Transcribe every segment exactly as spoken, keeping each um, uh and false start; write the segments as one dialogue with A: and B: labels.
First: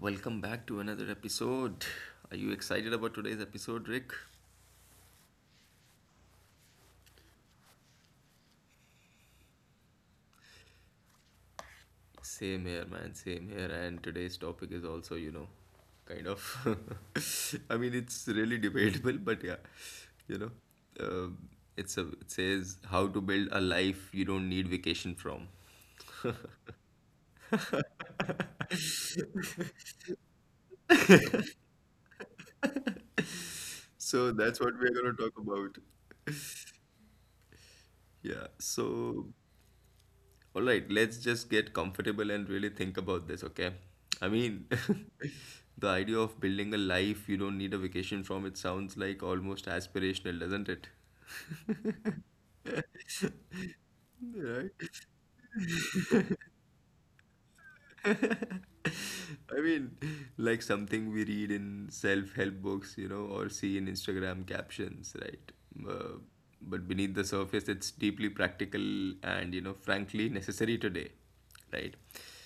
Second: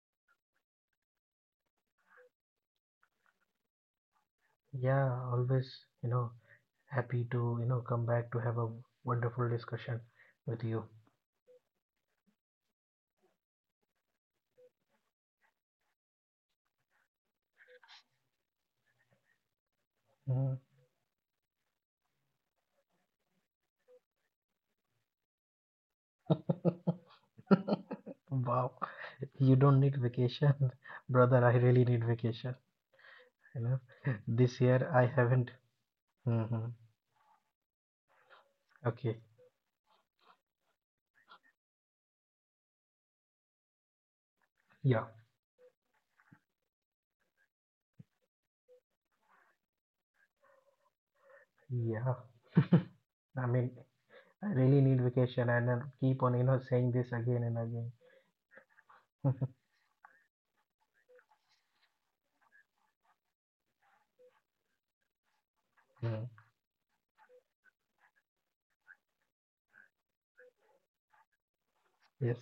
A: welcome back to another episode. Are you excited about today's episode, Rick?
B: Yeah, always, you know, happy to, you know, come back to have a wonderful discussion with you.
A: Same here, man, same here. And today's topic is also, you know, kind of. I mean, it's really debatable, but yeah, you know,
B: Mm.
A: um it's a, it says how to build a life you don't need vacation from.
B: Wow, you don't need vacation, brother. I really need vacation, you know.
A: So that's
B: This
A: what
B: year
A: we're
B: I
A: going to talk
B: haven't.
A: about.
B: Hmm.
A: Yeah,
B: Okay.
A: so all right, let's just get comfortable and really think about this, okay? I mean,
B: Yeah.
A: the idea of building a life you don't need a vacation from, it sounds like almost aspirational, doesn't it?
B: Yeah. I mean, I
A: Right?
B: really need vacation and I keep on, you know, saying this again and again.
A: I mean, like something we read in self-help books, you know, or see in Instagram captions, right? Uh,
B: Mm.
A: but beneath the surface, it's deeply practical and, you know, frankly necessary today, right?
B: Yes.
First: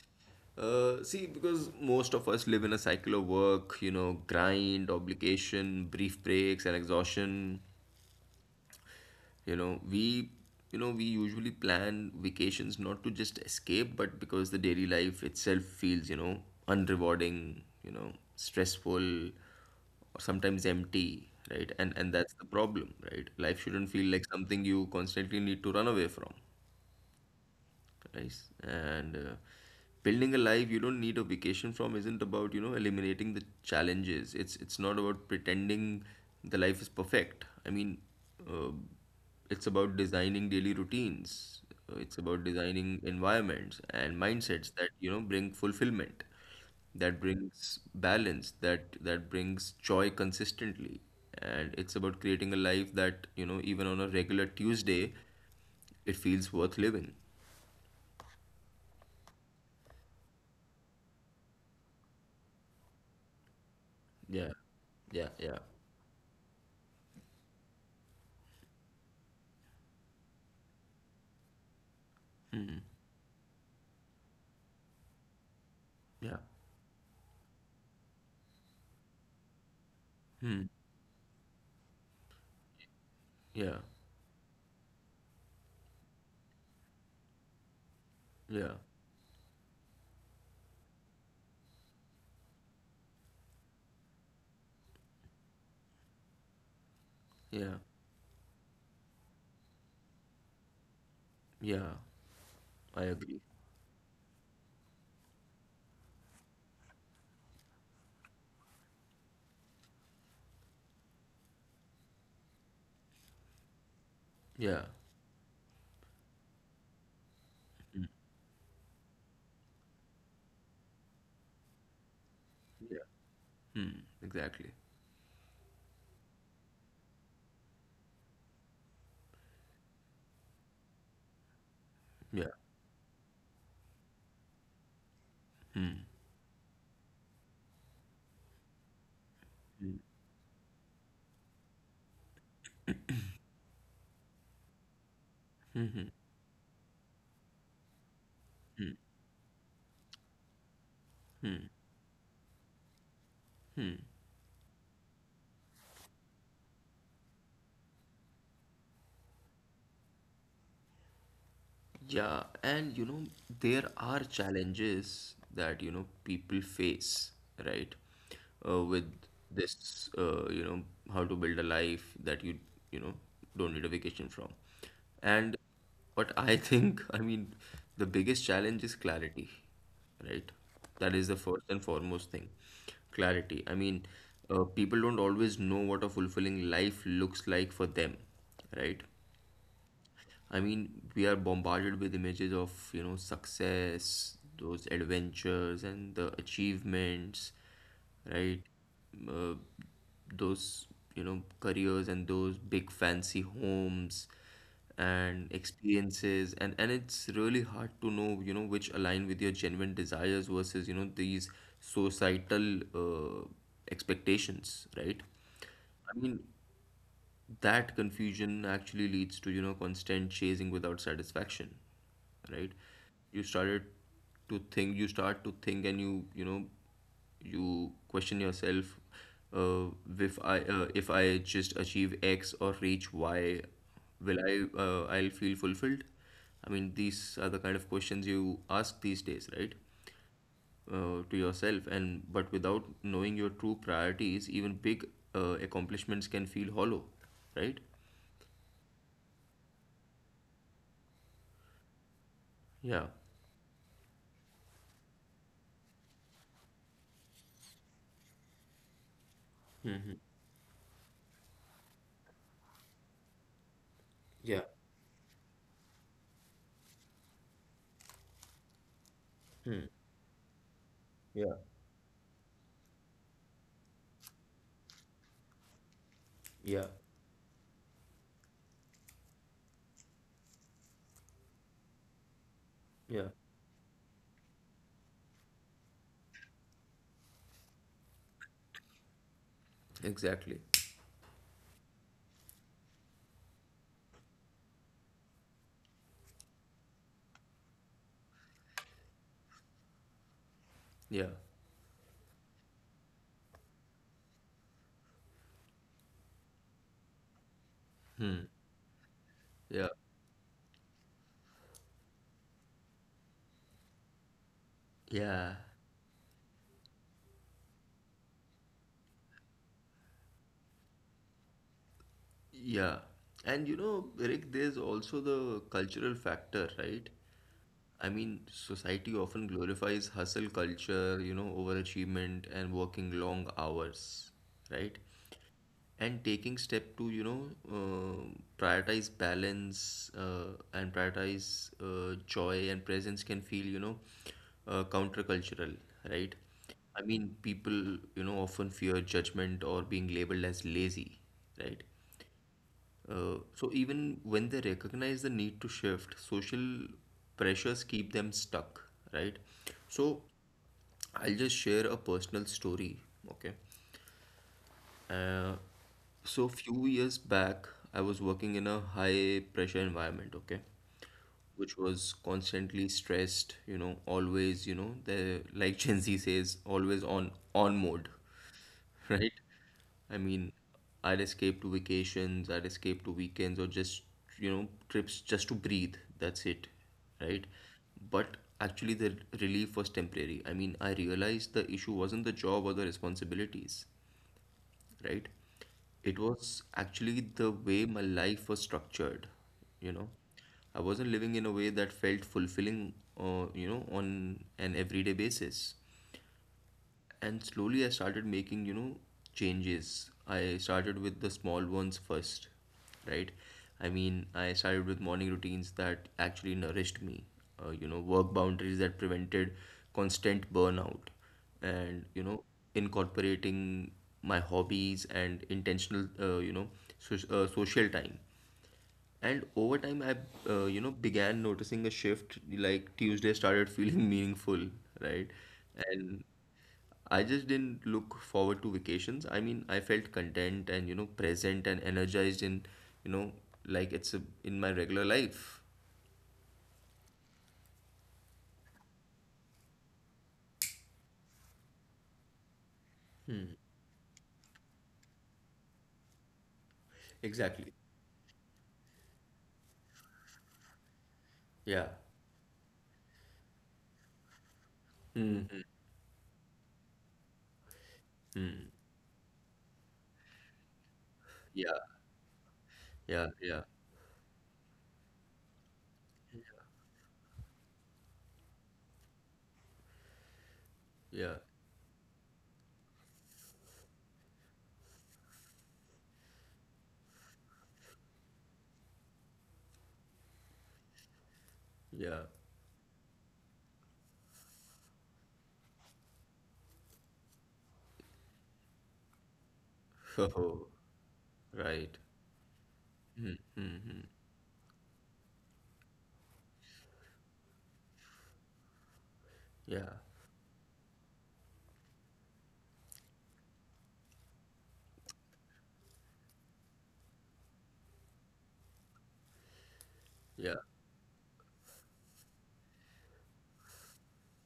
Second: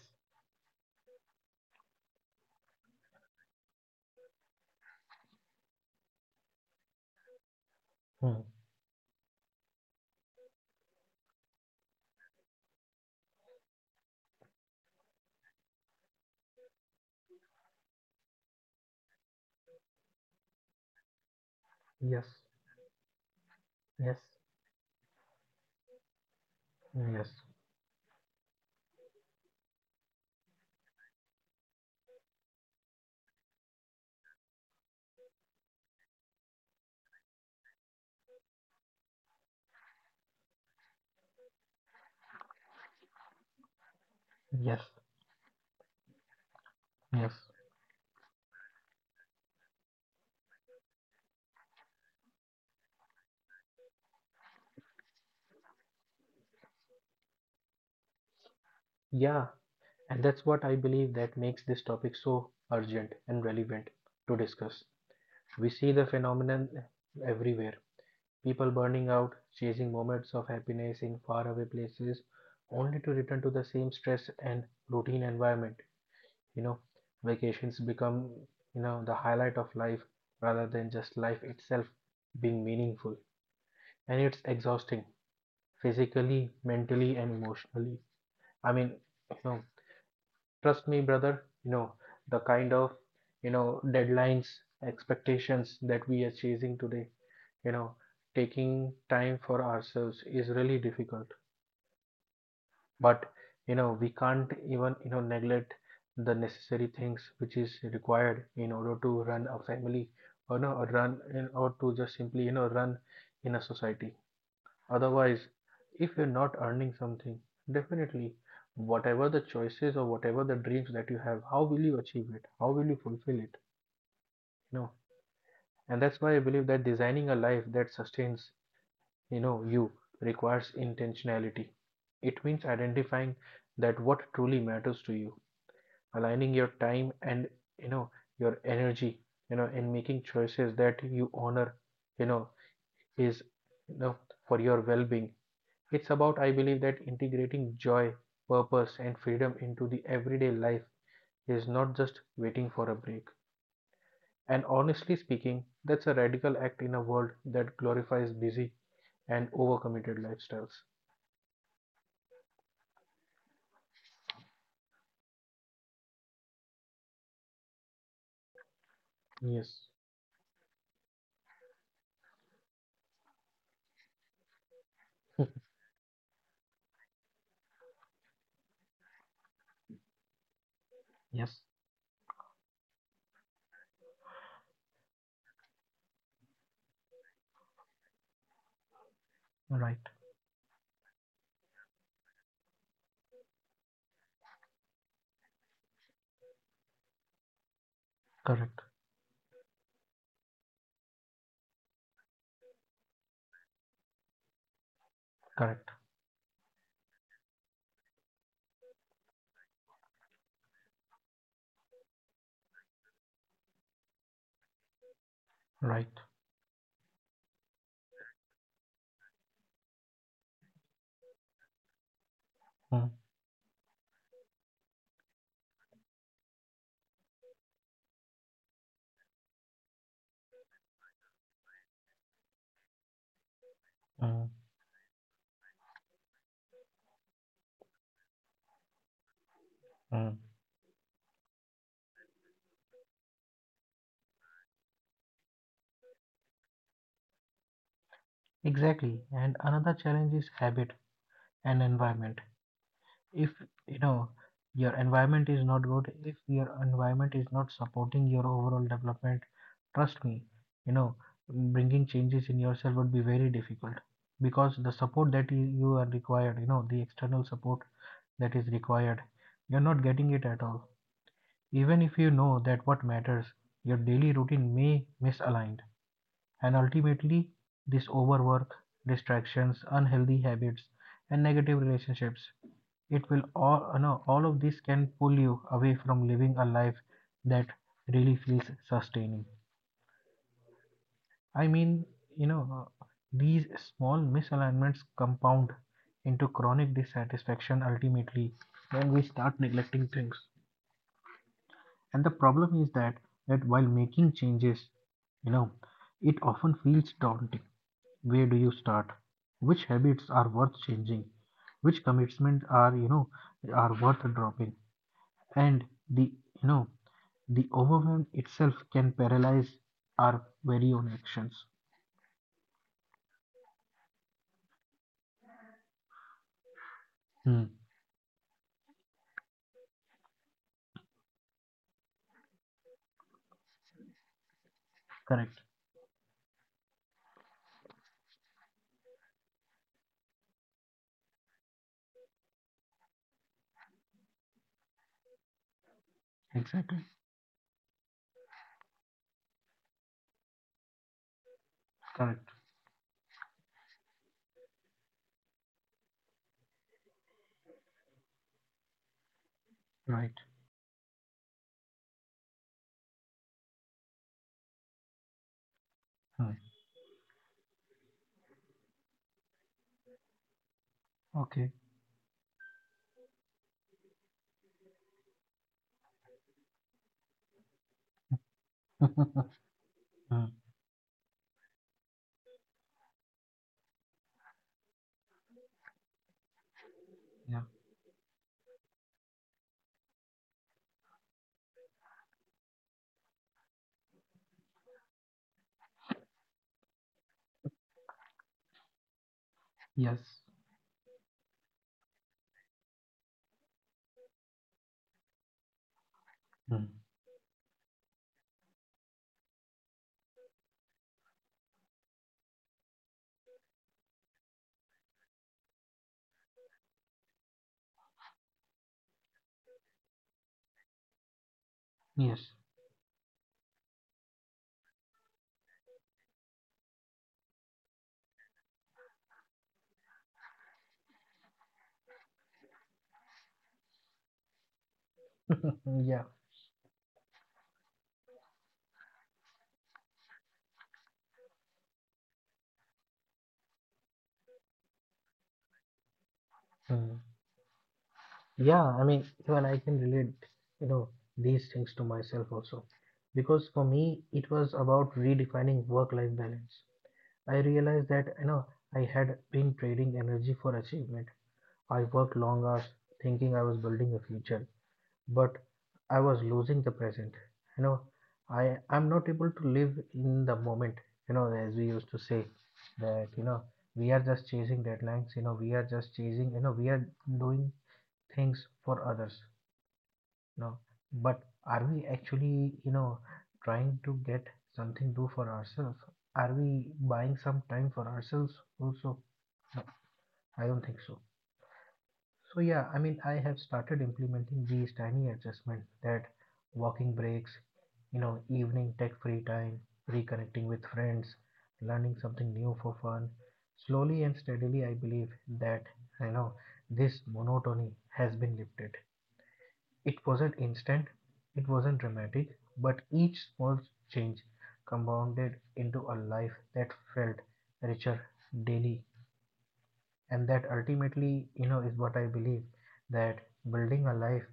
A: Uh, see, because most of us live in a cycle of work, you know, grind, obligation, brief breaks, and exhaustion.
B: Mm.
A: You know, we, you know, we usually plan vacations not to just escape, but because the daily life itself feels, you know, unrewarding, you know, stressful, or sometimes empty, right? And and
B: Yes.
A: that's the problem, right? Life shouldn't feel
B: Yes.
A: like something you constantly need to run away from.
B: Yes.
A: Nice. And uh, building a life you don't need a vacation from isn't about, you know, eliminating the challenges. It's it's not about pretending the life is perfect. I mean, uh, it's about designing daily routines. Uh, It's about designing environments and mindsets
B: Yes.
A: that, you know, bring fulfillment, that
B: Yes.
A: brings balance, that that brings joy consistently. And it's about creating a life that, you know, even on a regular Tuesday, it feels worth living.
B: Yeah. And that's what I believe that makes this topic so urgent and relevant to
A: Yeah.
B: discuss.
A: Yeah. Yeah.
B: We see the phenomenon everywhere. People burning out, chasing moments of happiness in faraway places, only to return to the same stress and routine environment.
A: Yeah.
B: You know, vacations become, you know, the highlight of life
A: Hmm.
B: rather than just life itself being meaningful.
A: Yeah.
B: And it's exhausting physically, mentally, and emotionally. I
A: Yeah.
B: mean, you know, Trust me, brother, you know, the kind of, you know, deadlines, expectations that we are chasing today, you
A: Yeah.
B: know, taking time for ourselves is really difficult.
A: Yeah, I
B: But,
A: agree.
B: you know, we can't even, you know, neglect the necessary things which is required in order to run a family or no, or run in, or to just simply, you know, run in a society.
A: Yeah.
B: Otherwise, if you're not earning something, definitely, whatever the choices or whatever the dreams that you have, how will you achieve it? How will you
A: Yeah.
B: fulfill it?
A: Hmm. Exactly.
B: You know, and that's why I believe that designing a life that sustains, you know, you requires intentionality. It
A: Yeah.
B: means identifying that what truly matters to you, aligning your time and, you know, your energy, you know, and making choices that you honor, you know, is, you know, for your well-being. It's about, I believe, that integrating joy, purpose, and freedom into the everyday life is not just waiting for a break. And honestly speaking, that's a radical act in a world that glorifies busy and overcommitted lifestyles.
A: Yeah, and you know, there are challenges that you know people face, right? Uh, with
B: Yes,
A: this, uh, you know, how to build a life that you you know don't need a vacation from. And what I think, I mean, the biggest challenge is clarity, right? That is the
B: yes,
A: first and foremost thing. Clarity. I mean, uh, people don't always know what a fulfilling life looks like for them, right?
B: right,
A: I mean, we are bombarded with images of, you know, success, those adventures, and the achievements, right?
B: correct,
A: Uh, those, you know, careers and those big fancy homes and
B: correct,
A: experiences. And, and it's really hard to know, you know, which align with your genuine desires versus, you know, these societal uh, expectations, right?
B: right.
A: I mean, that confusion actually leads to you know constant chasing without satisfaction, right?
B: Mm,
A: You started to think you start to think and you you know you question yourself, uh, if i uh, if I just achieve X or reach Y, will
B: mm,
A: I uh, I'll feel fulfilled. I mean, these are the kind of questions you ask these days, right?
B: mm.
A: Uh, to yourself. And but without knowing your true priorities, even big uh, accomplishments can feel hollow, right?
B: Exactly. And another challenge is habit and environment.
A: Yeah,
B: If you know your environment is not good, if your environment is not supporting your overall development, trust me, you know bringing changes in yourself would be very difficult,
A: yeah,
B: because the support that you, you are required, you know the external support that is required, you're not getting it at all. Even if you know that what matters, your daily routine may misaligned, and
A: yeah,
B: ultimately this overwork, distractions, unhealthy habits, and negative relationships, it
A: yeah,
B: will all, uh, no, all of this can pull you away from living a life that really feels sustaining.
A: exactly.
B: I mean, you know, uh, these small misalignments compound into chronic dissatisfaction ultimately when we start neglecting things.
A: Yeah,
B: And the problem is that that while making changes, you know, it often feels daunting. Where do you start? Which
A: yeah,
B: habits are worth changing? Which commitments are, you know, are worth dropping?
A: yeah,
B: And the you know the overwhelm itself can paralyze our very own actions.
A: yeah. And you know, Rick, there's also the cultural factor, right?
B: Hmm,
A: I mean, society often glorifies hustle culture, you know, overachievement and working long hours, right?
B: correct,
A: And taking step to you know uh, prioritize balance uh, and prioritize uh, joy and presence can feel, you know, uh, countercultural, right?
B: exactly,
A: I mean, people you know often fear judgment or being labeled as lazy, right?
B: correct,
A: Uh, so even when they recognize the need to shift, social pressures keep them stuck, right? So
B: right.
A: I'll just share a personal story, okay? uh,
B: Hmm.
A: so few years back, I was working in a high pressure environment, okay,
B: Okay.
A: which was constantly stressed, you know, always, you know, the like Gen Z says, always on on mode, right? I
B: Hmm,
A: mean, I'd escape to vacations, I'd escape to weekends or just, you know, trips just to breathe. That's it, right?
B: yeah,
A: But actually, the relief was temporary. I mean, I realized the issue wasn't the job or the responsibilities, right? It was actually the way my life was structured, you know.
B: yes.
A: I wasn't living in a way that felt fulfilling, uh, you know, on an everyday basis.
B: Hmm,
A: And slowly I started making, you know, changes. I started with the small ones first, right? I mean, I started with morning routines that actually nourished me, uh, you know, work boundaries that prevented constant burnout, and, you know,
B: yes.
A: incorporating my hobbies and intentional, uh, you know, so, uh, social time. And over time, I, uh, you know, began noticing a shift. Like Tuesday started feeling meaningful, right?
B: Yeah.
A: And I just didn't look forward to vacations. I mean, I felt content and, you know, present and energized in, you know, like it's a, in my regular life.
B: Hmm. Yeah, I mean, even I can relate, you know these things to myself also, because for me it was about redefining work life balance. I
A: Exactly.
B: realized that you know I had been trading energy for achievement.
A: Yeah.
B: I worked long hours thinking I was building a future, but I was losing the present. You know, I I'm not able to live in the moment. You know,
A: Yeah.
B: as we used to say that
A: Yeah.
B: you know
A: Yeah.
B: we are just chasing deadlines. You know, we are just chasing. You know, we are doing things for others. You know,
A: Yeah.
B: but are we actually you know trying to get something do for ourselves? Are we buying some time for ourselves also? No, I don't think so.
A: Yeah.
B: So yeah, I mean, I have started implementing these tiny adjustments: that walking breaks, you know, evening tech free time, reconnecting
A: Oh,
B: with friends,
A: right.
B: learning something new for fun. Slowly and steadily, I believe that, you know, this monotony has been lifted.
A: Yeah.
B: It wasn't instant, it wasn't dramatic, but each small change compounded into a life that felt richer daily, and that
A: Yeah.
B: ultimately you know is what I believe, that building a life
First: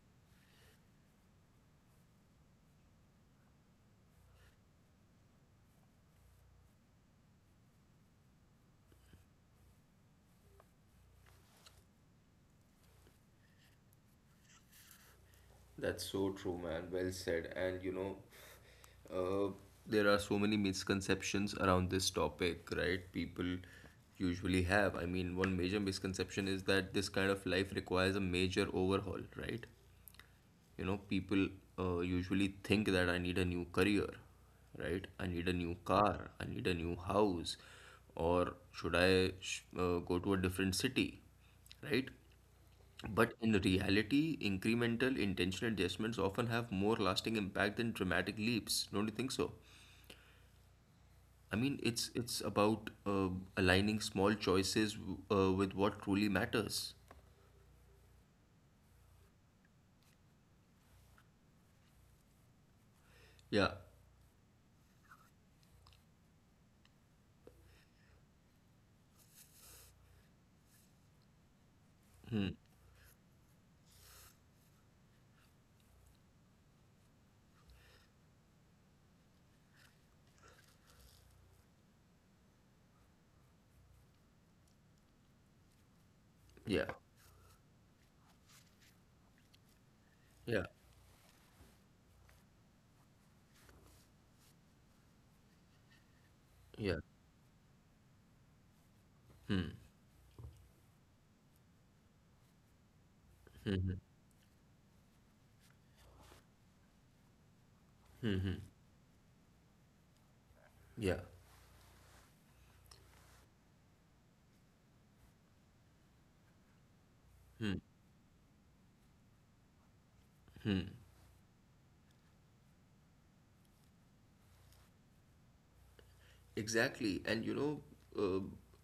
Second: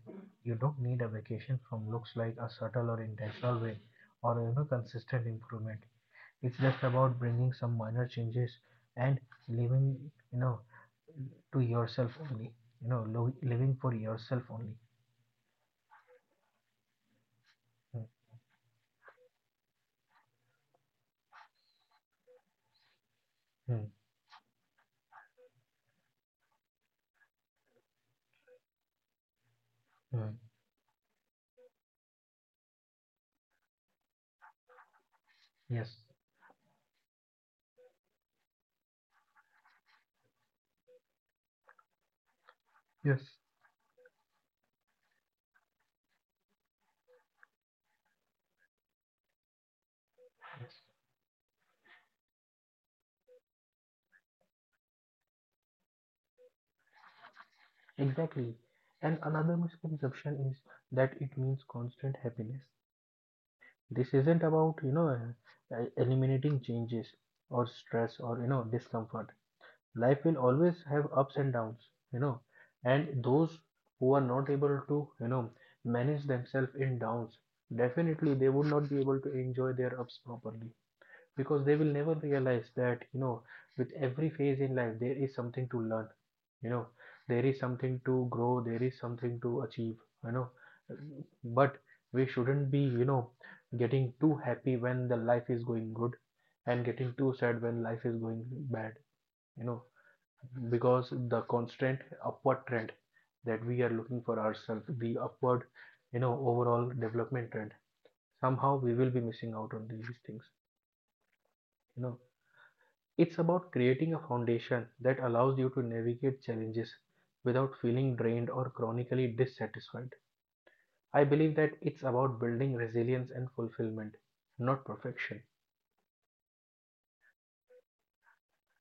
B: you don't need a vacation from looks like a subtle or intentional way, or you know consistent improvement. It's just about bringing some minor changes and living, you know to yourself only, you know lo- living for yourself only.
A: That's so true, man. Well said. And you
B: Hmm,
A: know, uh, there are so many misconceptions around this topic, right? People
B: hmm,
A: usually have. I mean, one major misconception is that this kind of life requires a major overhaul, right?
B: hmm.
A: You know, people uh, usually think that I need a new career, right? I need a new
B: Yes,
A: car, I need a new house, or should I sh- uh, go to a different city, right?
B: yes,
A: But in reality, incremental intentional adjustments often have more lasting impact than dramatic leaps. Don't you think so?
B: yes,
A: I mean, it's it's about uh, aligning small choices w- uh, with what truly matters.
B: exactly. And another misconception is that it means constant happiness.
A: Yeah,
B: This isn't about, you know, uh, e-, eliminating changes or stress or, you know, discomfort. Life will always have ups and downs, you know, and those who are not able to, you know, manage themselves in downs, definitely they would not be able to enjoy their ups properly, because they will never realize that you know with every phase in life there is something to learn, you
A: yeah,
B: know, there is something to grow, there is something to achieve, you know.
A: yeah,
B: But we shouldn't be you know getting too happy when the life is going good and
A: yeah,
B: getting too sad when life is going bad, you know, because the constant upward trend that we are looking for ourselves, the upward, you know overall development trend, somehow we will be missing out on these things,
A: yeah.
B: you know. It's about creating a foundation that allows you to navigate challenges without
A: Hmm.
B: feeling drained or chronically dissatisfied. I believe that it's about building resilience and fulfillment, not perfection.
A: Exactly. And you know, uh,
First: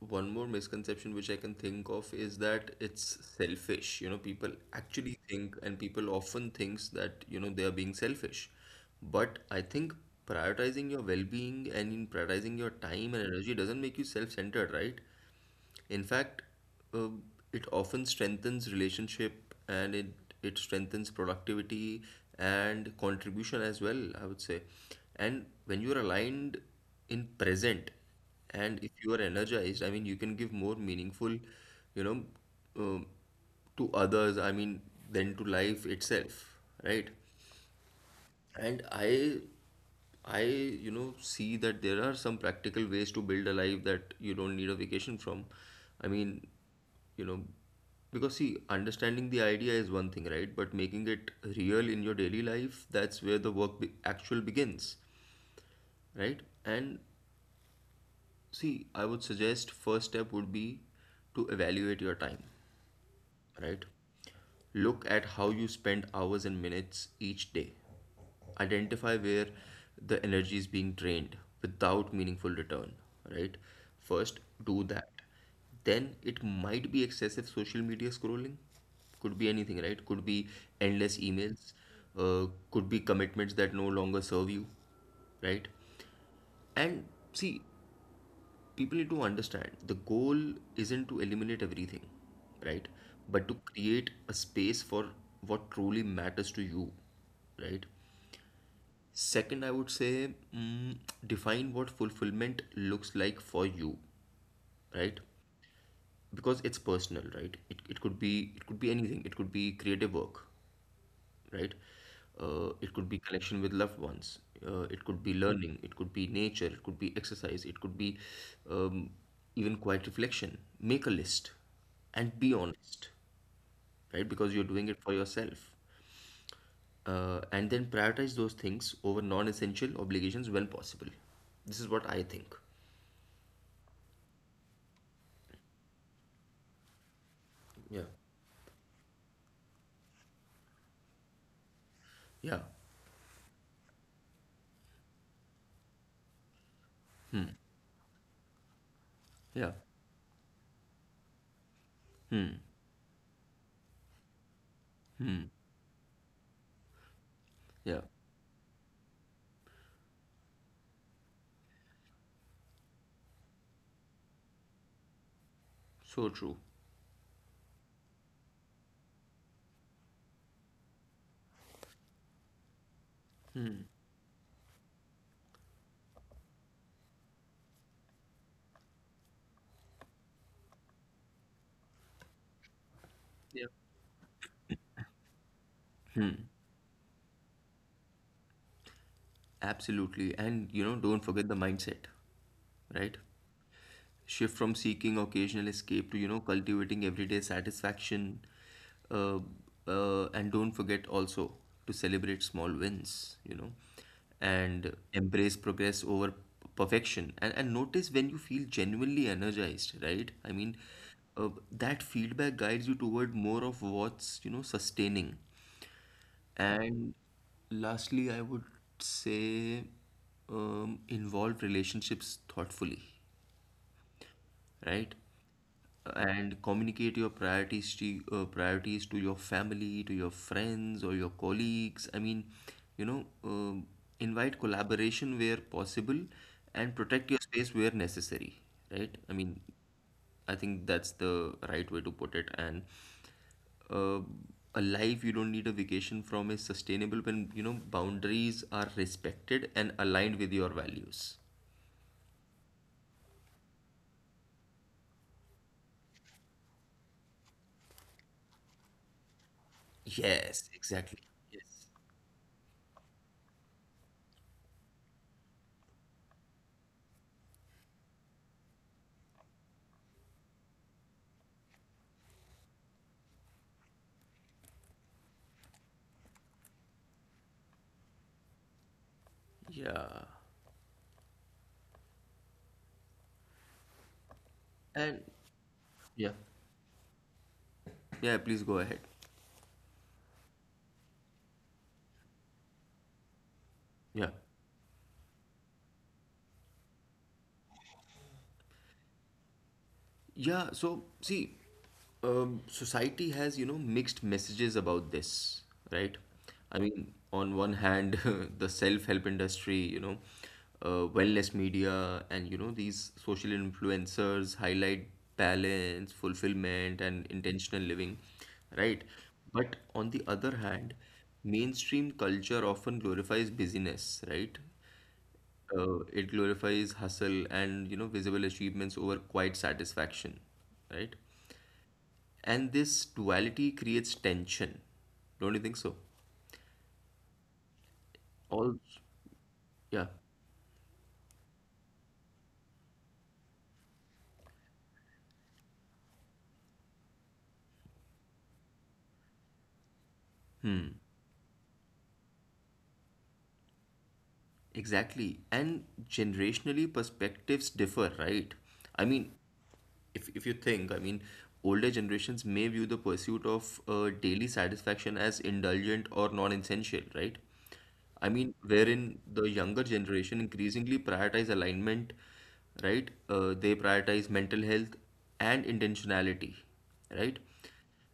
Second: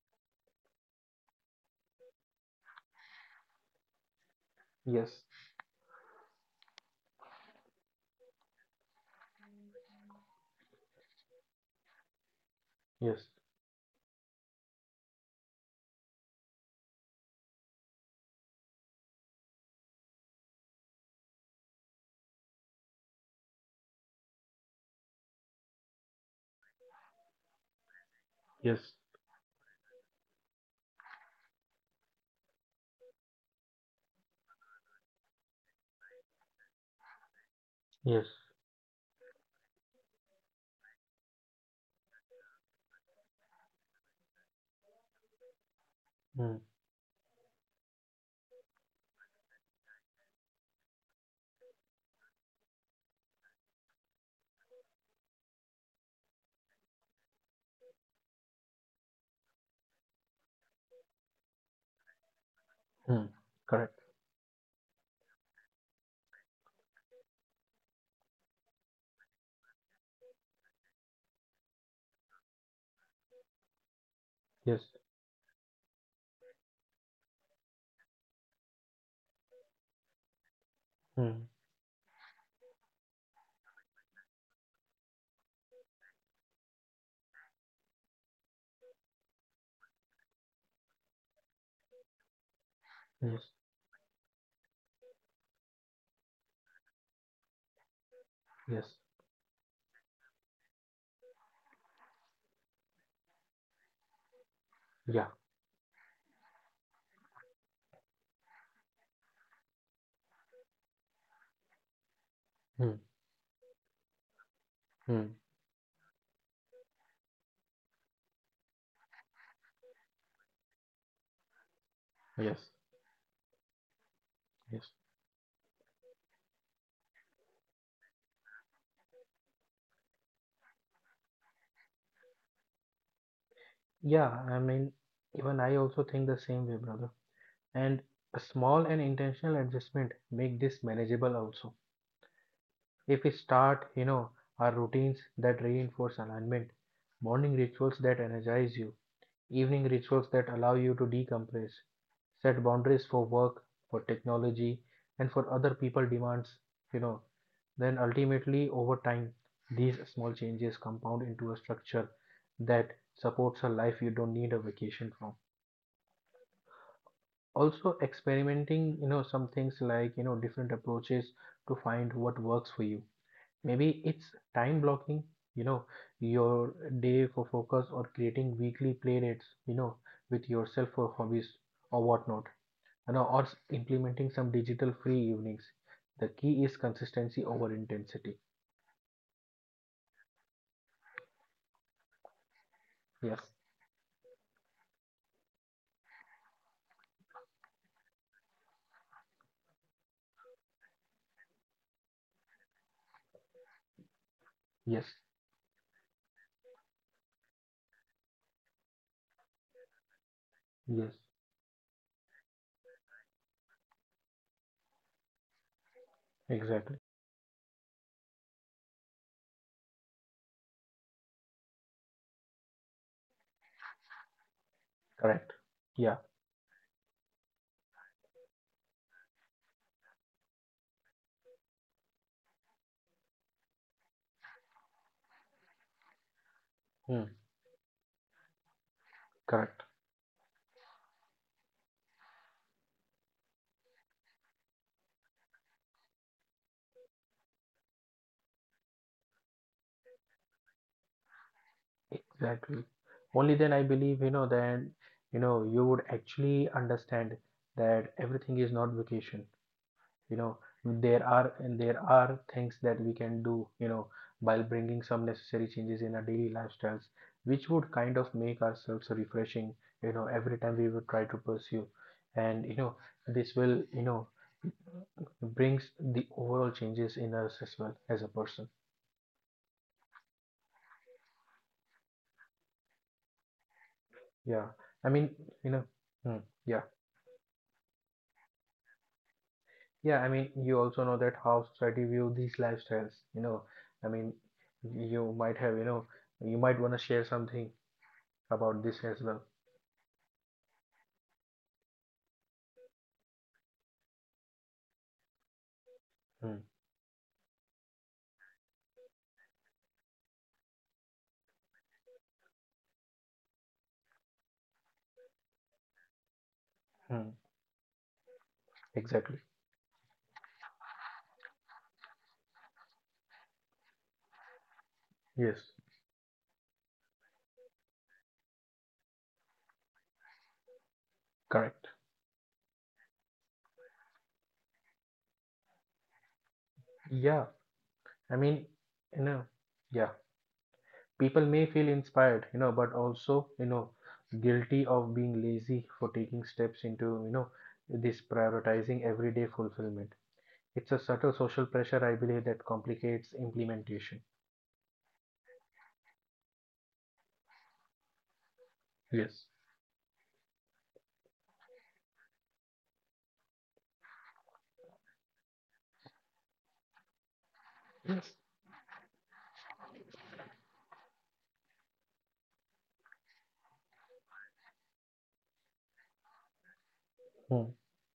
A: one more misconception which I can think of is that it's selfish. You know, people actually
B: Yes,
A: think and people often thinks that, you know, they are being selfish. But I think prioritizing your well-being and in prioritizing your time
B: yes,
A: and energy doesn't make you self-centered, right? In fact, uh, it often strengthens relationship and it, it strengthens productivity and contribution as well, I would say. And when you're aligned in present
B: yes,
A: and if you are energized, I mean, you can give more meaningful, you know, um to others, I mean, than to life itself, right?
B: yes.
A: And I I, you know, see that there are some practical ways to build a life that you don't need a vacation from. I mean,
B: Mm,
A: you know, because see understanding the idea is one thing, right? But making it real in your daily life, that's where the work be- actual begins, right? And see, I would suggest first step would be to evaluate your time,
B: mm,
A: right?
B: correct.
A: Look at how you spend hours and minutes each day. Identify where the energy is being drained without meaningful return, right? First,
B: Yes,
A: do that. Then it might be excessive social media scrolling. Could be anything, right? Could be endless
B: mm,
A: emails, uh, could be commitments that no longer serve you, right? And see, people need to understand the goal isn't to eliminate everything, right?
B: yes,
A: But to create a space for what truly matters to you, right?
B: yes.
A: Second, I would say mm, define what fulfillment looks like for you, right?
B: Yeah.
A: Because it's personal, right? It, it could be, it could be anything. It could be creative work, right? Uh, it
B: Mm,
A: could be connection with loved ones. Uh, it could be
B: mm,
A: learning. It could be nature. It could be exercise. It could be um, even quiet reflection. Make a list and be
B: yes,
A: honest, right? Because you're doing
B: yes.
A: it for yourself. Uh, and then prioritize those things over non essential obligations when possible. This is what I think.
B: Yeah, I mean, even I also think the same way, brother. And
A: Yeah.
B: a small and intentional adjustment make this manageable also.
A: Yeah,
B: If we start you know our routines that reinforce alignment, morning rituals that energize you,
A: yeah,
B: evening rituals that allow you to decompress, set
A: hmm,
B: boundaries for work, for technology, and for other people demands, you know, then
A: yeah,
B: ultimately over time these small changes compound into a structure that supports a life you don't need a vacation from.
A: so true.
B: Also experimenting you know some things, like you know different approaches to find what works for you. Maybe it's time blocking, you know, your day for focus, or creating weekly play dates, you know, with yourself for hobbies or whatnot, you know, or s-
A: Yeah.
B: implementing some digital free evenings. The key is consistency over intensity.
A: Absolutely. And you know, don't forget the mindset, right?
B: Yes,
A: Shift from seeking occasional escape to you know cultivating everyday satisfaction. uh, uh, and don't forget also to celebrate small wins, you know, and
B: yes,
A: embrace progress over p- perfection. And, and notice when you feel genuinely energized, right? I mean,
B: yes,
A: uh, that feedback guides you toward more of what's you know sustaining.
B: exactly.
A: And lastly, I would say, um, involve relationships thoughtfully, right?
B: Correct. Yeah,
A: And communicate your priorities to uh, priorities to your family, to your friends or your colleagues. I mean, you know, um invite collaboration where possible and
B: hmm,
A: protect your space where necessary, right? I mean,
B: correct.
A: I think that's the right way to put it. And uh, a life you don't need a vacation from is sustainable when, you know, boundaries are respected and aligned with your values.
B: Exactly. Only then I believe, you know, then, you know, you would actually understand that everything is not vacation, you know.
A: Yes,
B: There
A: exactly.
B: are,
A: Yes.
B: and there are things that we can do, you know, by bringing some necessary changes in our daily lifestyles, which would kind of make ourselves refreshing, you know, every time we would try to pursue, and you know this will, you know brings the overall changes in us as well as a person.
A: Yeah.
B: Yeah, I mean,
A: And
B: you know. Hmm,
A: yeah.
B: yeah.
A: Yeah, please go ahead.
B: Yeah, I mean, you also know that how society view these lifestyles, you know, I mean,
A: Yeah.
B: you might have, you know you might want to share something about this as well.
A: Yeah, so see, um, society has, you know, mixed messages about this, right?
B: Hmm.
A: I mean, on one hand, the self-help industry, you know, uh, wellness media, and, you know, these social influencers highlight balance, fulfillment,
B: Mm,
A: and intentional living, right?
B: exactly.
A: But on the other hand, mainstream culture often glorifies busyness, right?
B: Yes,
A: Uh, it glorifies hustle and you know visible achievements over quiet satisfaction, right?
B: correct.
A: And this duality creates tension. Don't you think so?
B: Yeah, I mean,
A: All,
B: you know, yeah,
A: yeah,
B: people may feel inspired, you know, but also, you know, guilty of being lazy for taking steps into, you know, this prioritizing everyday fulfillment. It's a subtle social pressure, I believe, that complicates implementation.
A: exactly. And generationally, perspectives differ, right? I mean,
B: Yes.
A: if, if you think, I mean, older generations may view the pursuit of uh, daily satisfaction as indulgent or non-essential, right?
B: Yes.
A: I mean, wherein the younger generation increasingly prioritize alignment, right? Uh, they prioritize mental health and intentionality, right?
B: Hmm.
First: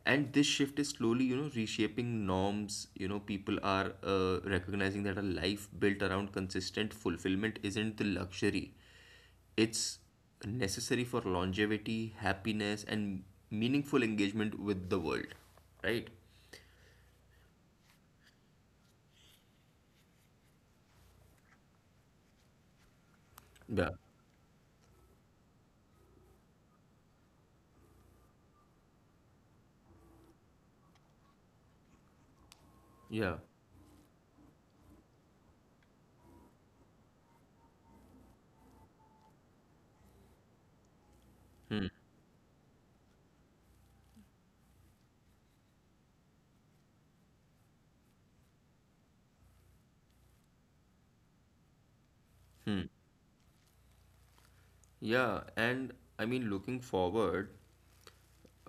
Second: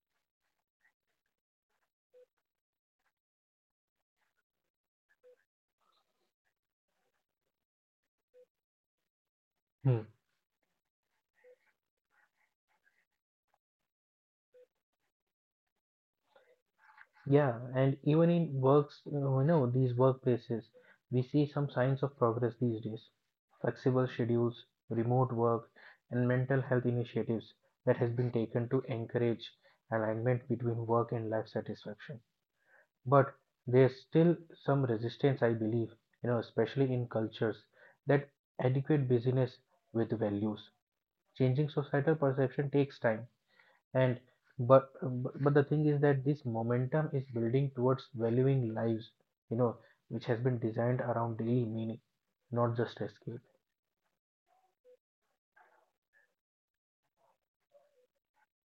A: And this shift is slowly, you know, reshaping norms. You know, people are uh, recognizing that a life built around consistent fulfillment isn't the luxury. It's
B: Hmm.
A: necessary for longevity, happiness, and meaningful engagement with the world, right?
B: Yeah, and even in works, you know, these workplaces, we see some signs of progress these days.
A: Yeah,
B: Flexible schedules, remote work, and mental health initiatives that has been taken to encourage alignment between work and life satisfaction. But
A: yeah,
B: there's still some resistance, I believe, you know, especially in cultures that adequate business with values. Changing societal perception takes time, and but but but the thing is that this momentum is building towards valuing lives, you know which has been designed around daily meaning, not just escape.
A: yeah. And I mean, looking forward,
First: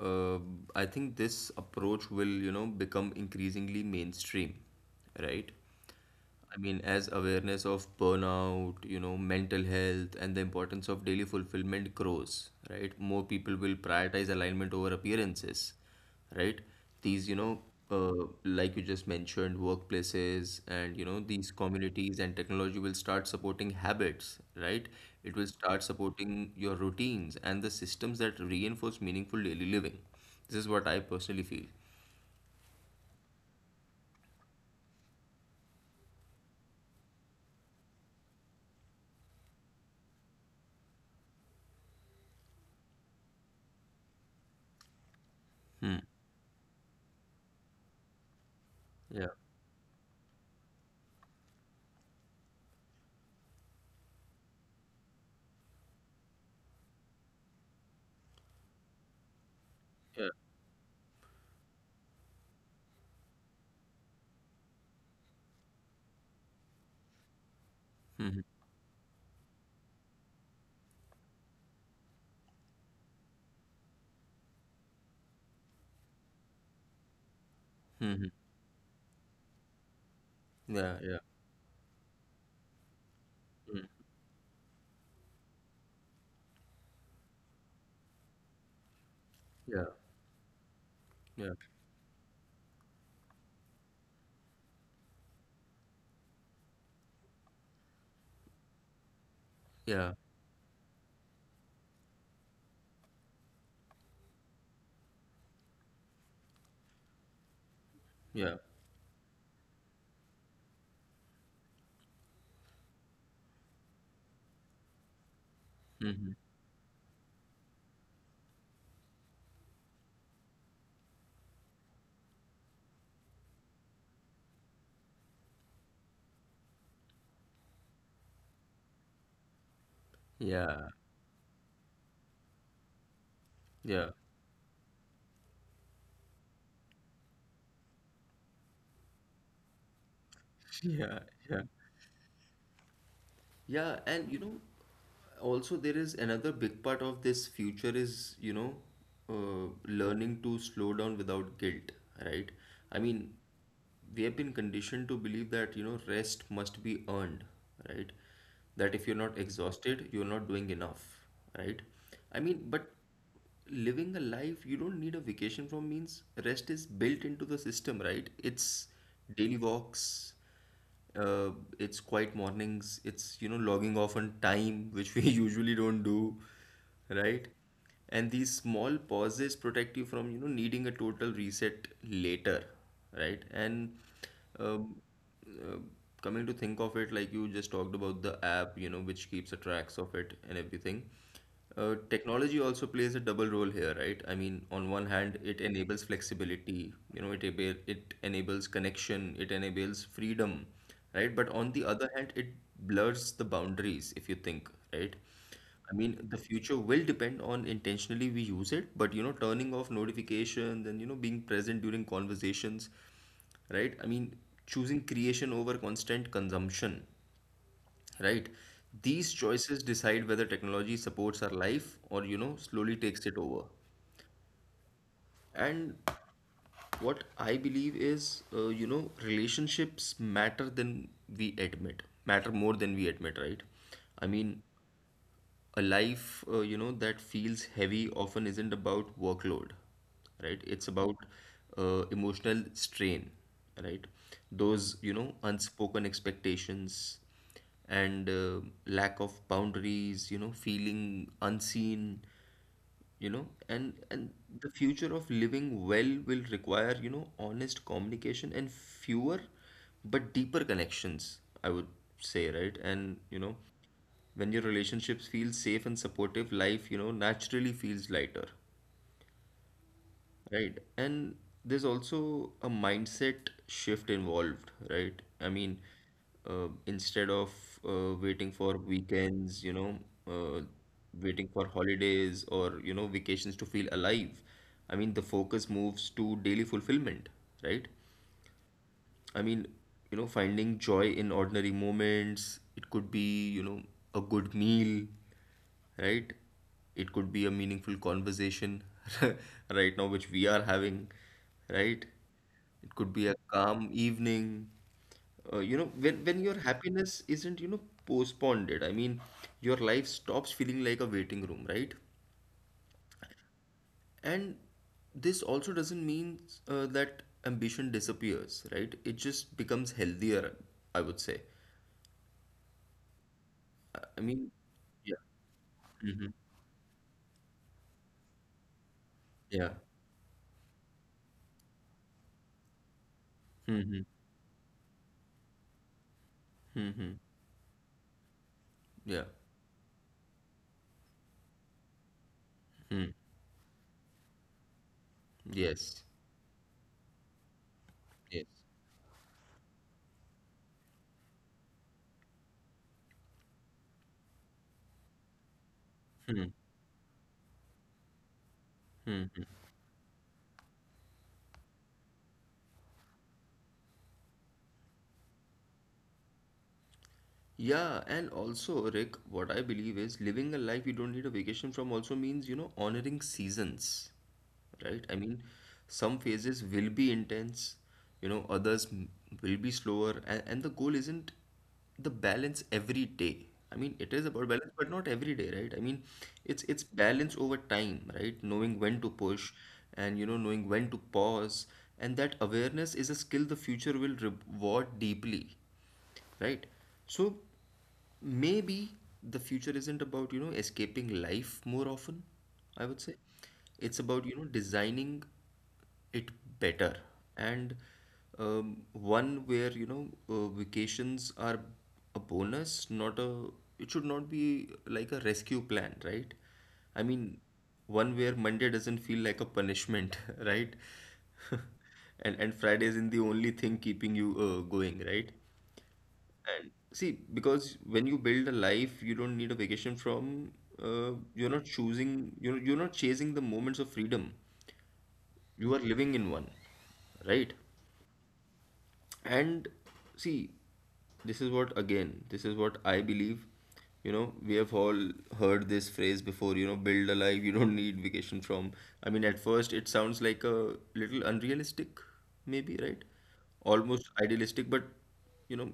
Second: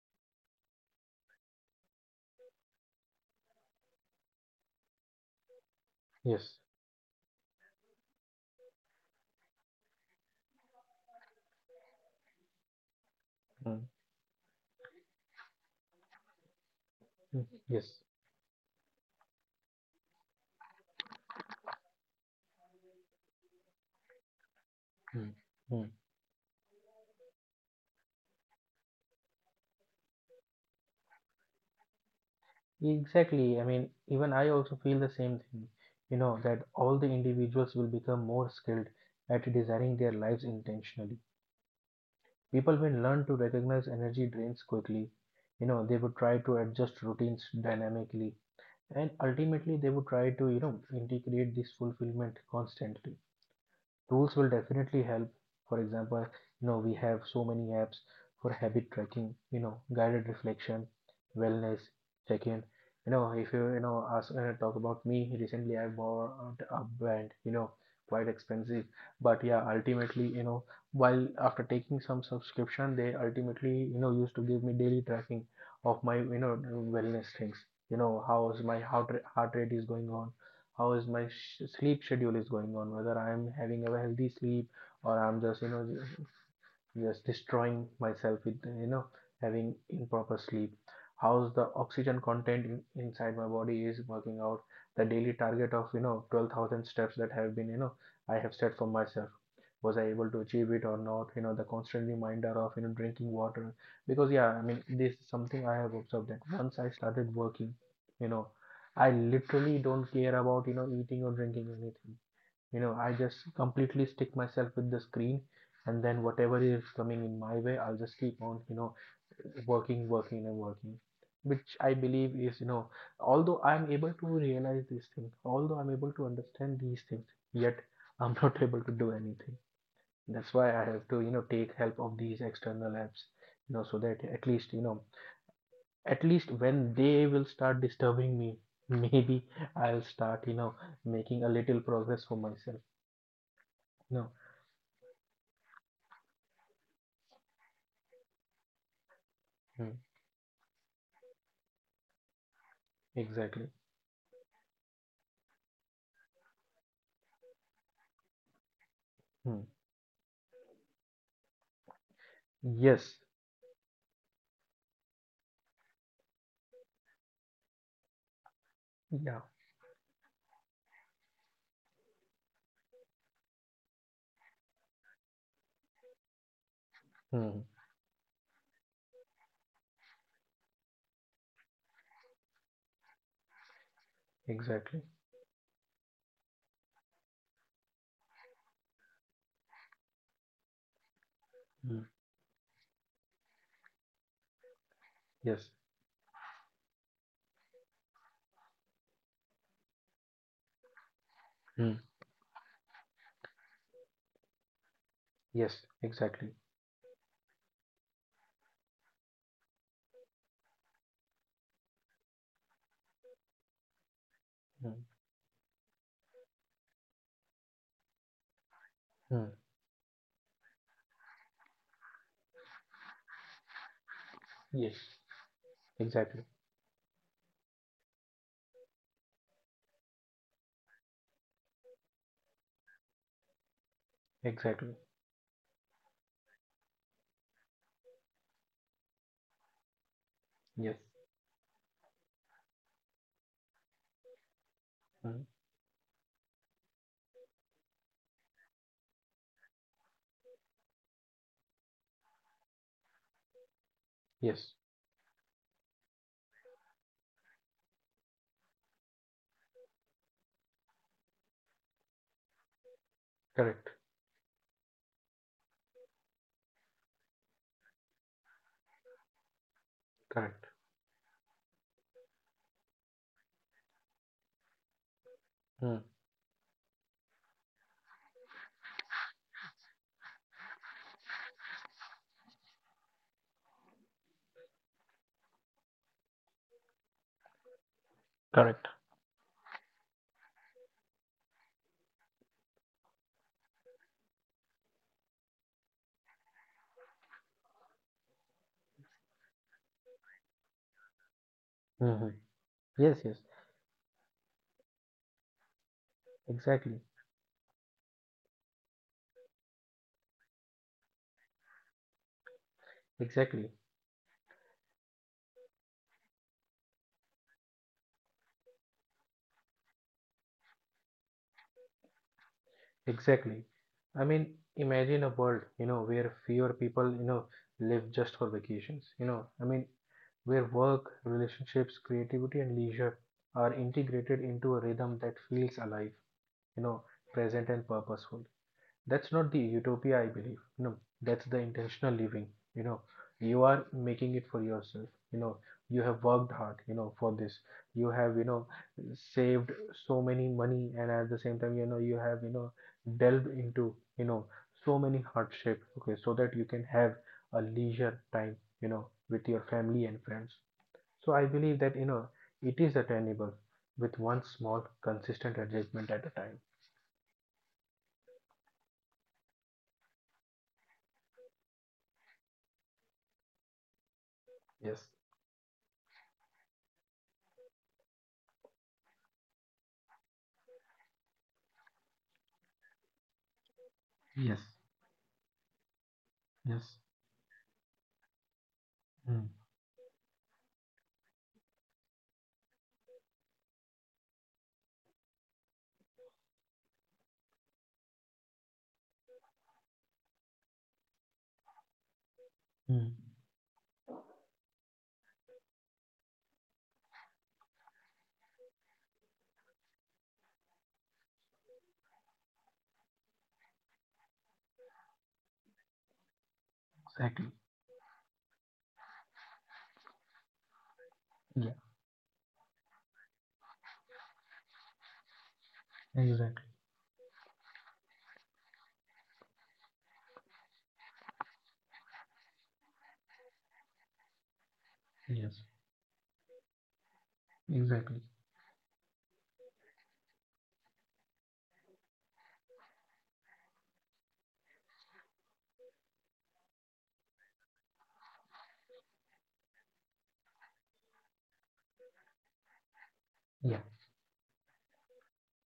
A: uh, I think this approach will, you know, become increasingly mainstream, right? I
B: Yes,
A: mean, as awareness of burnout, you know, mental health, and the importance of daily fulfillment grows, right? More people will
B: mm.
A: prioritize alignment over appearances, right? These, you
B: Mm.
A: know,
B: Yes,
A: uh, like you just mentioned, workplaces and, you know, these communities and technology will start supporting habits, right?
B: mm.
A: It will start
B: Mm.
A: supporting your routines and the systems that reinforce meaningful daily living. This is what I personally feel.
B: Exactly, I mean, even I also feel the same thing, you know that all the individuals will become more skilled at designing their lives intentionally. People will learn to recognize energy drains quickly, you know, they
A: Hmm.
B: would try to adjust routines dynamically, and
A: Yeah.
B: ultimately they would try to you know integrate this fulfillment constantly. Tools will definitely help. For example, you know, we have so many apps for habit tracking, you know, guided
A: Yeah.
B: reflection, wellness, check-in. You know, if you, you know, ask, uh, talk about me, recently I bought a band, you know, quite
A: Mm-hmm.
B: expensive. But yeah, ultimately, you know, while after taking some subscription, they ultimately, you know, used to give me daily tracking of my, you know, wellness things. You know,
A: Mm-hmm.
B: how's my heart, ra- heart rate is going on, how
A: Yeah.
B: is
A: Yeah.
B: my sh- sleep schedule is going on, whether I'm having
A: Mm.
B: a healthy sleep, or I'm just, you know just destroying myself with, you know, having
A: Yeah.
B: improper sleep. How's
A: Yeah.
B: the oxygen content in, inside my body is working out. The daily target of, you know, twelve thousand steps that have been, you know, I have set for myself. Was I
A: Yeah,
B: able to achieve it or not? You know, the constant reminder of, you know, drinking water. Because, yeah, I mean, this is something I have observed that once I started working, you know,
A: yeah,
B: I literally don't care about, you know, eating or drinking anything. You know, I just completely stick myself with the screen, and then
A: hmm,
B: whatever is coming in my way, I'll just keep on, you know, working, working, and working. Which I believe is, you know, although I'm able to realize these things, although I'm able to understand these things, yet I'm not able to do anything. That's why I
A: yeah,
B: have to, you know, take help of these external apps, you know, so
A: yeah,
B: that at least, you know, at least when they will start disturbing me, maybe I'll start, you know,
A: yeah,
B: making a
A: yeah,
B: little progress for myself.
A: yeah.
B: No.
A: And you know, also there is another big part of this future is, you know, uh,
B: Hmm.
A: learning to slow down without guilt, right? I mean,
B: Exactly.
A: we have been conditioned to believe that, you know, rest must be earned, right? That if you're not
B: Hmm.
A: exhausted, you're not doing enough, right? I mean, but
B: Yes.
A: living a life you don't need a vacation from means rest is built into the system, right? It's
B: Yeah.
A: daily walks, uh, it's quiet mornings, it's, you know, logging off on time, which we usually don't do, right?
B: Hmm.
A: And these small pauses protect you from, you know, needing a total reset later, right? and
B: Exactly.
A: um, uh, coming to think of it, like you just talked about the app, you know, which keeps a tracks of it and everything.
B: Hmm.
A: Uh, technology also plays a double role here, right? I mean, on one hand,
B: Yes.
A: it enables flexibility, you know, it able, it enables connection, it enables freedom, right? But on the
B: Hmm.
A: other hand, it blurs the boundaries, if you think, right?
B: Yes.
A: I mean, the
B: Exactly.
A: future will depend on intentionally we use it, but you know, turning off notifications and, you know, being present during conversations, right? I mean,
B: Hmm.
A: choosing creation over constant consumption, right. These
B: Hmm.
A: choices decide whether technology supports our life or, you know, slowly takes it over.
B: Yes.
A: And
B: Exactly.
A: what I believe is, uh, you know, relationships matter than we admit, matter more than we admit, right? I mean,
B: Exactly.
A: a life, uh, you know, that feels heavy often isn't about workload, right? It's
B: Yes.
A: about uh, emotional strain, right? Those, you know,
B: Hmm.
A: unspoken expectations and, uh, lack of boundaries, you know, feeling unseen, you know. And and the
B: Yes.
A: future of living well will require, you know, honest communication and fewer but deeper connections, I would say, right? And you know,
B: Correct.
A: when your relationships feel safe and supportive, life, you know, naturally feels lighter.
B: Correct.
A: Right. And there's also a mindset shift involved, right? I mean,
B: Hmm.
A: uh, instead of uh, waiting for weekends, you know, uh, waiting for holidays or, you know, vacations to feel alive, I mean, the focus moves to daily fulfillment, right?
B: Correct.
A: I mean, you know, finding joy in ordinary moments. It could be, you know, a good meal, right? It could be a meaningful conversation, right now, which we are having, right?
B: Hmm.
A: It could
B: Yes,
A: be a
B: yes,
A: calm evening. Uh, you know, when, when your
B: exactly,
A: happiness isn't, you know, postponed, I mean, your life stops feeling like a waiting room, right?
B: exactly,
A: And this also doesn't mean uh, that ambition disappears, right? It just becomes healthier, I would say.
B: exactly.
A: I I
B: I
A: mean,
B: mean,
A: yeah.
B: imagine a world, you know,
A: Hmm.
B: where fewer people, you know, live just for vacations. You know, I
A: Yeah.
B: mean, where work, relationships, creativity, and leisure are
A: Hmm.
B: integrated into a rhythm that feels alive, you know, present and purposeful.
A: Yeah.
B: That's not the utopia, I believe. No, that's the intentional living. You know,
A: Hmm.
B: you are making it for yourself. You know, you
A: Yes.
B: have worked hard, you know, for this. You have, you
A: Yes.
B: know, saved so many money, and at the same time, you know, you have, you know, delved into, you know, so many hardship, okay, so that you can have a leisure time, you know, with your family and friends. So I believe that you know it is attainable with one small consistent adjustment at a time.
A: Yeah, and also, Rick, what I believe is living a life you don't need a vacation from also means, you know, honoring seasons,
B: Yes.
A: right? I mean, some phases will be intense, you know, others m- will be slower, and, and the goal isn't the balance every day. I mean, it is about
B: Yes,
A: balance, but not every day, right? I mean, it's it's
B: yes.
A: balance over time, right? Knowing when to
B: Mm,
A: push and, you know, knowing when to pause, and that awareness is a skill the future will reward deeply, right? So maybe the future isn't about, you know, escaping life more often, I would
B: mm.
A: say. It's about, you know, designing it better, and um, one where, you know, uh, vacations are a bonus, not a, it should not be like a rescue plan, right? I mean,
B: Exactly.
A: one where Monday doesn't feel like a punishment, right?
B: Yeah,
A: And and Friday isn't the only thing keeping you uh, going, right?
B: exactly.
A: And see, because when you build a life, you don't need a vacation from, uh, you're not choosing, you're, you're not chasing the moments of freedom.
B: Yes,
A: You are living in one, right?
B: exactly.
A: And see, this is what again, this is what I believe, you know, we have all heard this phrase before, you know, build a life you don't need vacation from. I mean, at first it sounds like a little unrealistic, maybe, right?
B: Yeah,
A: Almost idealistic. But, you know,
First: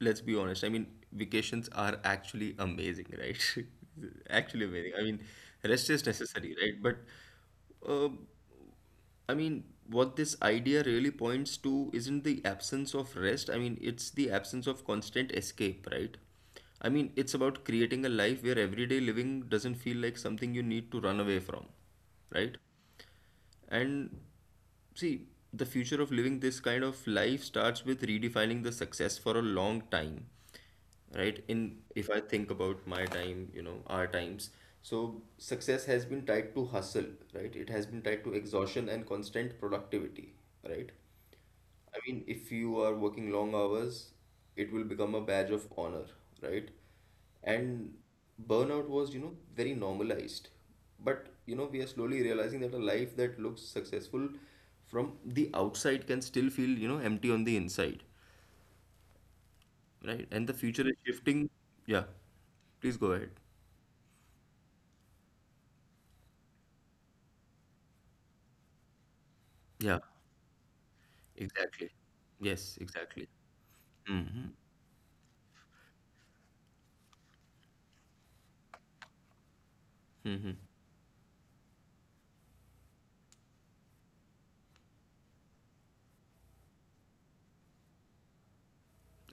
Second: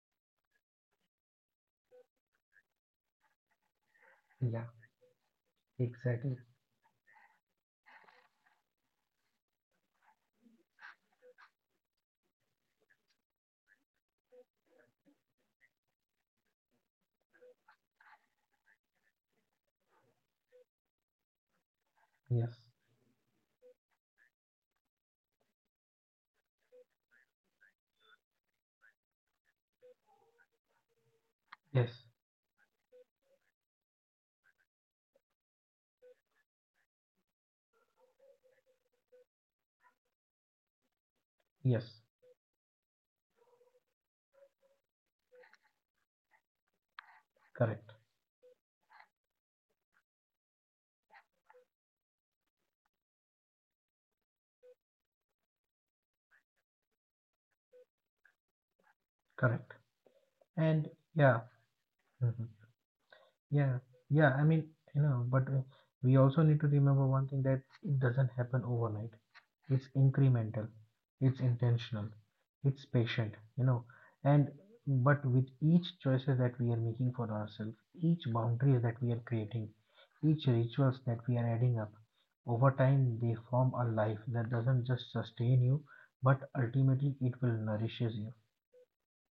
A: let's be honest, I mean, vacations are actually amazing, right? Actually
B: yeah,
A: amazing, I mean, rest is
B: exactly.
A: necessary, right? But um, I mean, what this idea really points to isn't the absence of rest. I mean, it's the absence of constant escape, right? I mean, it's about creating a life where everyday living doesn't feel like something you need to run away from, right?
B: Yes,
A: And see, the future of living this kind of life starts with redefining the success for a long time, right? In,
B: yes,
A: if I think about my time, you know, our times, so success has been tied to hustle, right? It has been tied to exhaustion and constant productivity, right? I
B: yes.
A: mean, if you are working long hours, it will become a badge of honor, right?
B: Correct,
A: And burnout was, you know, very normalized. But you know, we are slowly realizing that a life that looks successful from the outside can still feel, you know, empty on the inside,
B: correct.
A: right? And the future
B: And
A: is
B: yeah,
A: shifting. Yeah,
B: mhm.
A: please go ahead.
B: Yeah, yeah. I mean, you know, but uh, we also need to remember one thing that it doesn't happen overnight. It's
A: Yeah,
B: incremental, it's
A: exactly.
B: intentional,
A: Yes,
B: it's
A: exactly.
B: patient, you know. And but with each choices that we are making for ourselves, each boundaries that we are creating, each rituals that we are adding up over time, they form a life that doesn't just sustain you, but ultimately it will nourishes you.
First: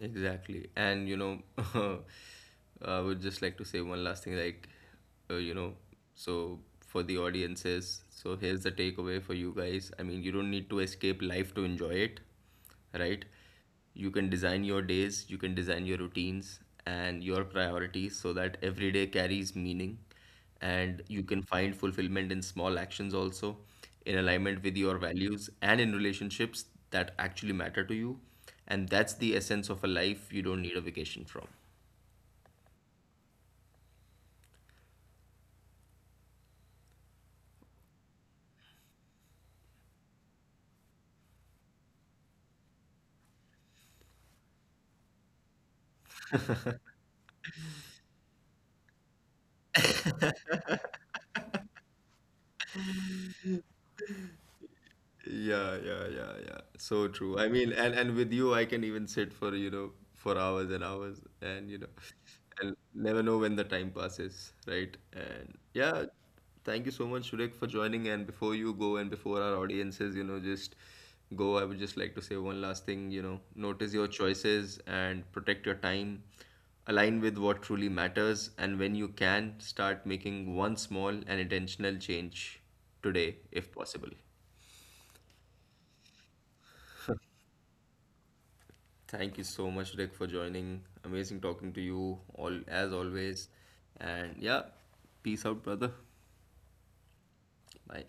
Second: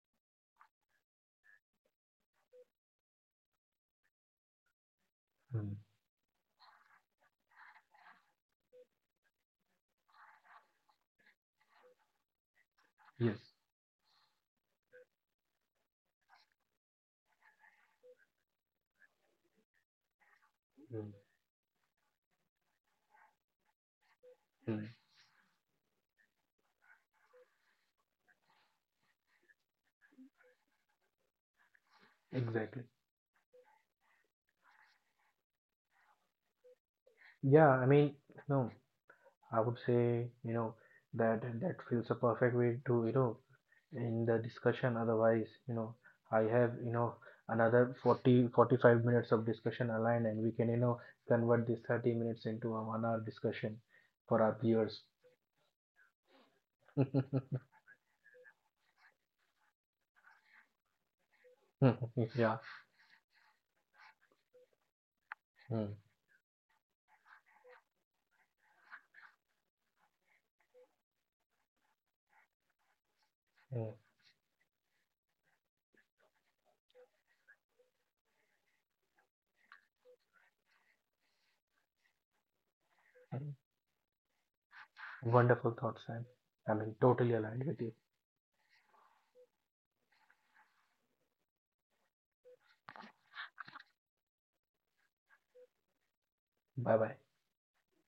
A: Exactly. And, you know, I would just like to say one last thing like, uh, you know,
B: Hmm.
A: so for the audiences, so here's the takeaway for you guys. I mean, you don't need to escape life to enjoy it, right?
B: Yes.
A: You can design your days, you can design your routines and your priorities so that every day carries meaning. And
B: Mm,
A: you can find fulfillment in small actions also, in alignment with
B: mm.
A: your values, and in relationships that actually matter to you. And that's the essence of a life you don't need a vacation from.
B: Exactly. Yeah, I mean, no, I would say, you know, that that feels a perfect way to, you know, in the discussion. Otherwise you know I have, you know another forty forty-five minutes of discussion aligned, and we can, you know convert this thirty minutes into a one hour discussion for our viewers.
A: Yeah, yeah, yeah, yeah. So true. I mean, and and with you, I can even sit for, you know, for hours and hours, and, you know,
B: Yeah.
A: and never know when the time passes, right? And
B: Mm,
A: yeah, thank you so much, Shurek, for joining. And before you go and before our audiences, you know, just go, I would just like to say one last thing, you know, notice
B: mm.
A: your choices and protect your time. Align with what truly matters, and when you can, start making one small and intentional change today, if possible.
B: Wonderful thoughts, Sam. I mean, totally aligned with you.
A: Thank you so much, Rick, for joining. Amazing talking to you all as always. And yeah, peace out, brother.
B: Bye bye.
A: Bye.